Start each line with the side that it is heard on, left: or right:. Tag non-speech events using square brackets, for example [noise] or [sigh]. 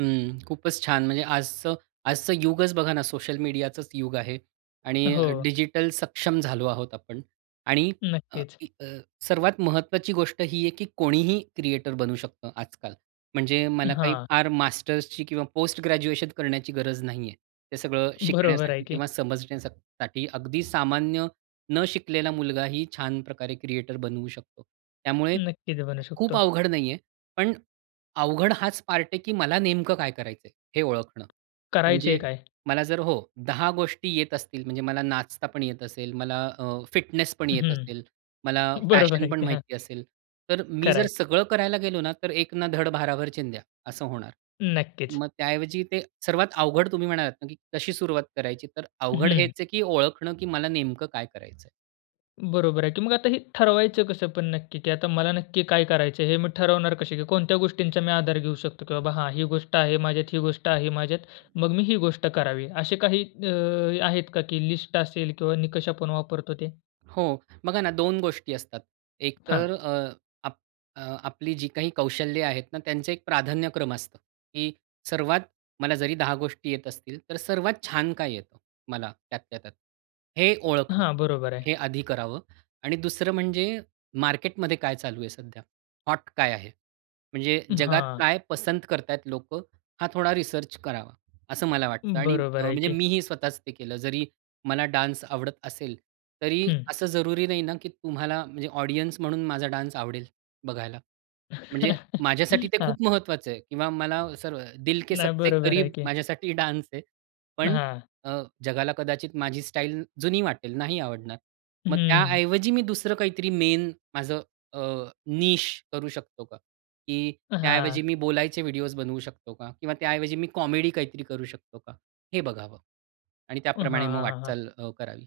right: हं, खूपच छान! म्हणजे आजचं आजचं युगच बघा ना, सोशल मीडियाचंच युग आहे आणि
left: हो.
right: डिजिटल सक्षम झालो आहोत आपण, आणि अ,
left: नक्कीच.
right: अ, सर्वात महत्त्वाची गोष्ट ही आहे, की कोणीही क्रिएटर बनू शकतं आजकाल; म्हणजे मला काही
left: हां.
right: फार मास्टर्सची किंवा पोस्ट ग्रॅज्युएशन करण्याची गरज नाहीये हे सगळं
left: बरोबर आहे
right: शिकण्यासाठी
left: की.
right: किंवा समजण्यासाठी. अगदी सामान्य न शिकलेला मुलगाही छान प्रकारे क्रिएटर बनवू शकतो. त्यामुळे
left: नक्की, ते बनू
right: खूप
left: शकतो.
right: अवघड नाहीये पण; अवघड हाच पार्ट आहे की, मला नेमकं काय करायचंय हे ओळखणं.
left: करायचे
right: म्हणजे
left: काय?
right: मला जर हो 10 गोष्टी येत असतील म्हणजे मला नाचता पण येत असेल, मला अ, फिटनेस पण येत असेल,
left: हम्म.
right: मला
left: बरोबर
right: फॅशन
left: आहे
right: पण
left: की, हां.
right: माहिती असेल. तर मी
left: खरं
right: जर
left: आहे.
right: सगळं करायला गेलो ना तर, "एक ना धड भाराभर चिंध्या" असं होणार.
left: नक्कीच.
right: मग त्याऐवजी, ते सर्वात अवघड तुम्ही म्हणालात ना, की कशी सुरुवात करायची, तर अवघड हेच
left: हम्म.
right: आहे, की ओळखणं, की मला नेमकं काय करायचं आहे.
left: बरोबर आहे. की मग आता हे ठरवायचं कसं पण नक्की की आता मला नक्की काय करायचंय, हे मी ठरवणार कसे? की कोणत्या गोष्टींचा मी आधार घेऊ शकतो की, "बाबा हां, ही गोष्ट आहे माझ्यात, ही गोष्ट आहे माझ्यात. मग मी ही गोष्ट करावी." असे काही अ, आहेत का, की लिस्ट असेल किंवा निकष आपण वापरतो ते?
right: हो, बघा ना दोन गोष्टी असतात.
left: हां.
right: एकतर अ, आप अ, आपली जी काही कौशल्य आहेत ना, त्यांचं एक प्राधान्यक्रम असतं, की सर्वात मला जरी 10 गोष्टी येत असतील, तर सर्वात छान काय येतं मला, त्यातल्या त्यात? हे ओळखणं,
left: हां, बरोबर, आहे.
right: हे आधी करावं. आणि दुसरं म्हणजे, मार्केटमध्ये काय चालू आहे सध्या? हॉट काय आहे? म्हणजे जगात
left: हां.
right: काय पसंत करतायेत लोकं? हा थोडा रिसर्च करावा असं मला वाटतं. आणि अ,
left: बरोबर आहे
right: म्हणजे
left: की.
right: मीही स्वतःच ते केलं. जरी मला डान्स आवडत असेल, तरी
left: हम्म.
right: असं जरुरी नाही ना, की तुम्हाला म्हणजे ऑडियन्स म्हणून माझा डान्स आवडेल, बघायला. म्हणजे
left: [laughs]
right: माझ्यासाठी ते
left: हां.
right: खूप महत्वाचं आहे; किंवा मला असं "दिल के
left: नाही,
right: सबसे
left: बरोबर आहे
right: करीब"
left: की.
right: माझ्यासाठी डान्स आहे. पण
left: हां.
right: अ, जगाला कदाचित माझी स्टाईल जुनी वाटेल, नाही आवडणार. मग त्या
left: हम्म.
right: ऐवजी मी दुसरं काहीतरी मेन माझं अ, निश करू शकतो का? की त्या ऐवजी
left: हां.
right: मी बोलायचे व्हिडिओज़् बनवू शकतो का? किंवा त्या ऐवजी मी कॉमेडी काहीतरी करू शकतो का? हे बघावं. आणि
left: हां,
right: त्याप्रमाणे
left: हां,
right: मग
left: हां, हां.
right: वाटचाल अ, करावी.